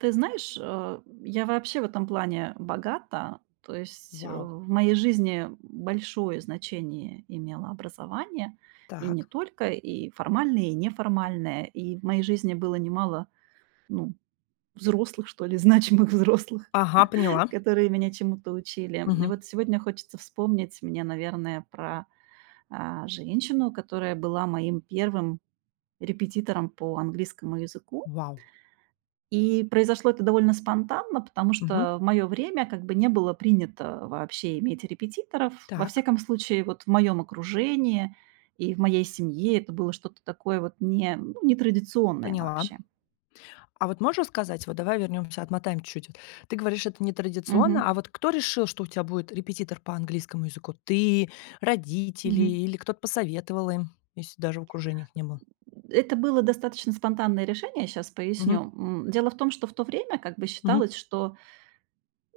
Ты знаешь, а я вообще в этом плане богата. То есть, э, Вау. в моей жизни большое значение имело образование, и не Так. только, и формальное, и неформальное. И в моей жизни было немало, ну, взрослых, что ли, значимых взрослых, Ага, поняла. которые меня чему-то учили. И Мгм. вот сегодня хочется вспомнить мне, наверное, про, а, женщину, которая была моим первым репетитором по английскому языку. Вау. И произошло это довольно спонтанно, потому Мгм. что в моё время как бы не было принято вообще иметь репетиторов. Во Так. всяком случае, вот, в моём окружении и в моей семье это было что-то такое вот не ну, не традиционное Поняла. вообще. А вот можешь рассказать, вот давай вернёмся, отмотаем чуть-чуть вот. Ты говоришь, это нетрадиционно, а Мгм. вот кто решил, что у тебя будет репетитор по английскому языку? Ты, родители Мгм. или кто-то посоветовал им, если даже в окружениях не было? Э это было достаточно спонтанное решение, сейчас Мгм. поясню. М. Дело в том, что в то время, как бы, Мгм. считалось, что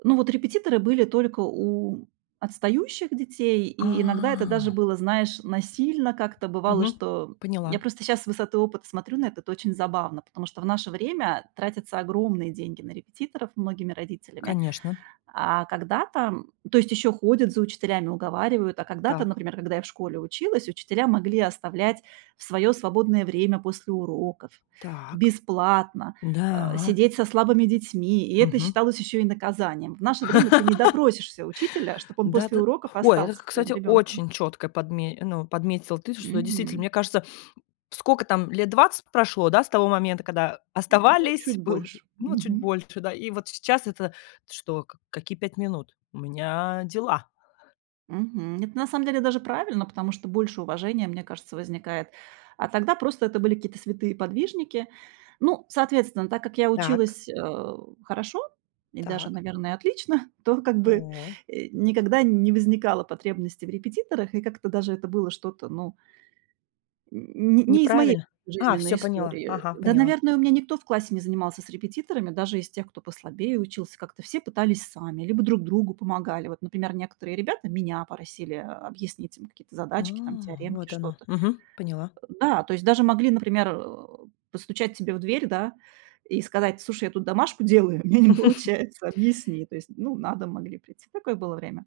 Ну, вот репетиторы были только у отстающих детей, А. и иногда это даже было, знаешь, насильно как-то бывало, Мгм. что, м, я Поняла. просто сейчас с высоты опыта смотрю на это. Это очень забавно, потому что в наше время тратятся огромные деньги на репетиторов многими родителями. Конечно. А когда-то то есть ещё ходят за учителями, уговаривают. А когда-то, Так. например, когда я в школе училась, учителя могли оставлять в своё свободное время после уроков Так. бесплатно, а, Да. сидеть со слабыми детьми, и это Мгм. считалось ещё и наказанием. В наше время ты не допросишься учителя, чтобы он Да, после ты уроков Ой, это остался ты, с твоим кстати, ребёнком. очень чётко подме ну, подметила ты, что действительно, Мгм. мне кажется, сколько там, 20 лет прошло, да, с того момента, когда Ну, оставались, чуть было больше. ну, чуть Мгм. больше, да, и вот сейчас это что? Как какие 5 минут? У меня дела. Мгм. Это на самом деле даже правильно, потому что больше уважения, мне кажется, возникает. А тогда просто это были какие-то святые подвижники. Ну, соответственно, так как я Так. училась, э, хорошо и даже, Так. наверное, отлично, то как бы, О. э, никогда не возникало потребности в репетиторах, и как-то даже это было что-то, ну Н не не из моей Неправильно. А, жизненной всё поняла, истории. ага, Да, поняла. наверное, у меня никто в классе не занимался с репетиторами, даже из тех, кто послабее учился, как-то все пытались сами либо друг другу помогали. Вот, например, некоторые ребята меня просили, а, объяснить им какие-то А. задачки, там, теоремки, Вот оно, что-то. мгм, поняла. Э, да, то есть даже могли, например, э, постучать тебе в дверь, да и сказать: "Слушай, я тут домашку делаю, у меня не получается, объясни". То есть, ну, на дом могли прийти. Такое было время.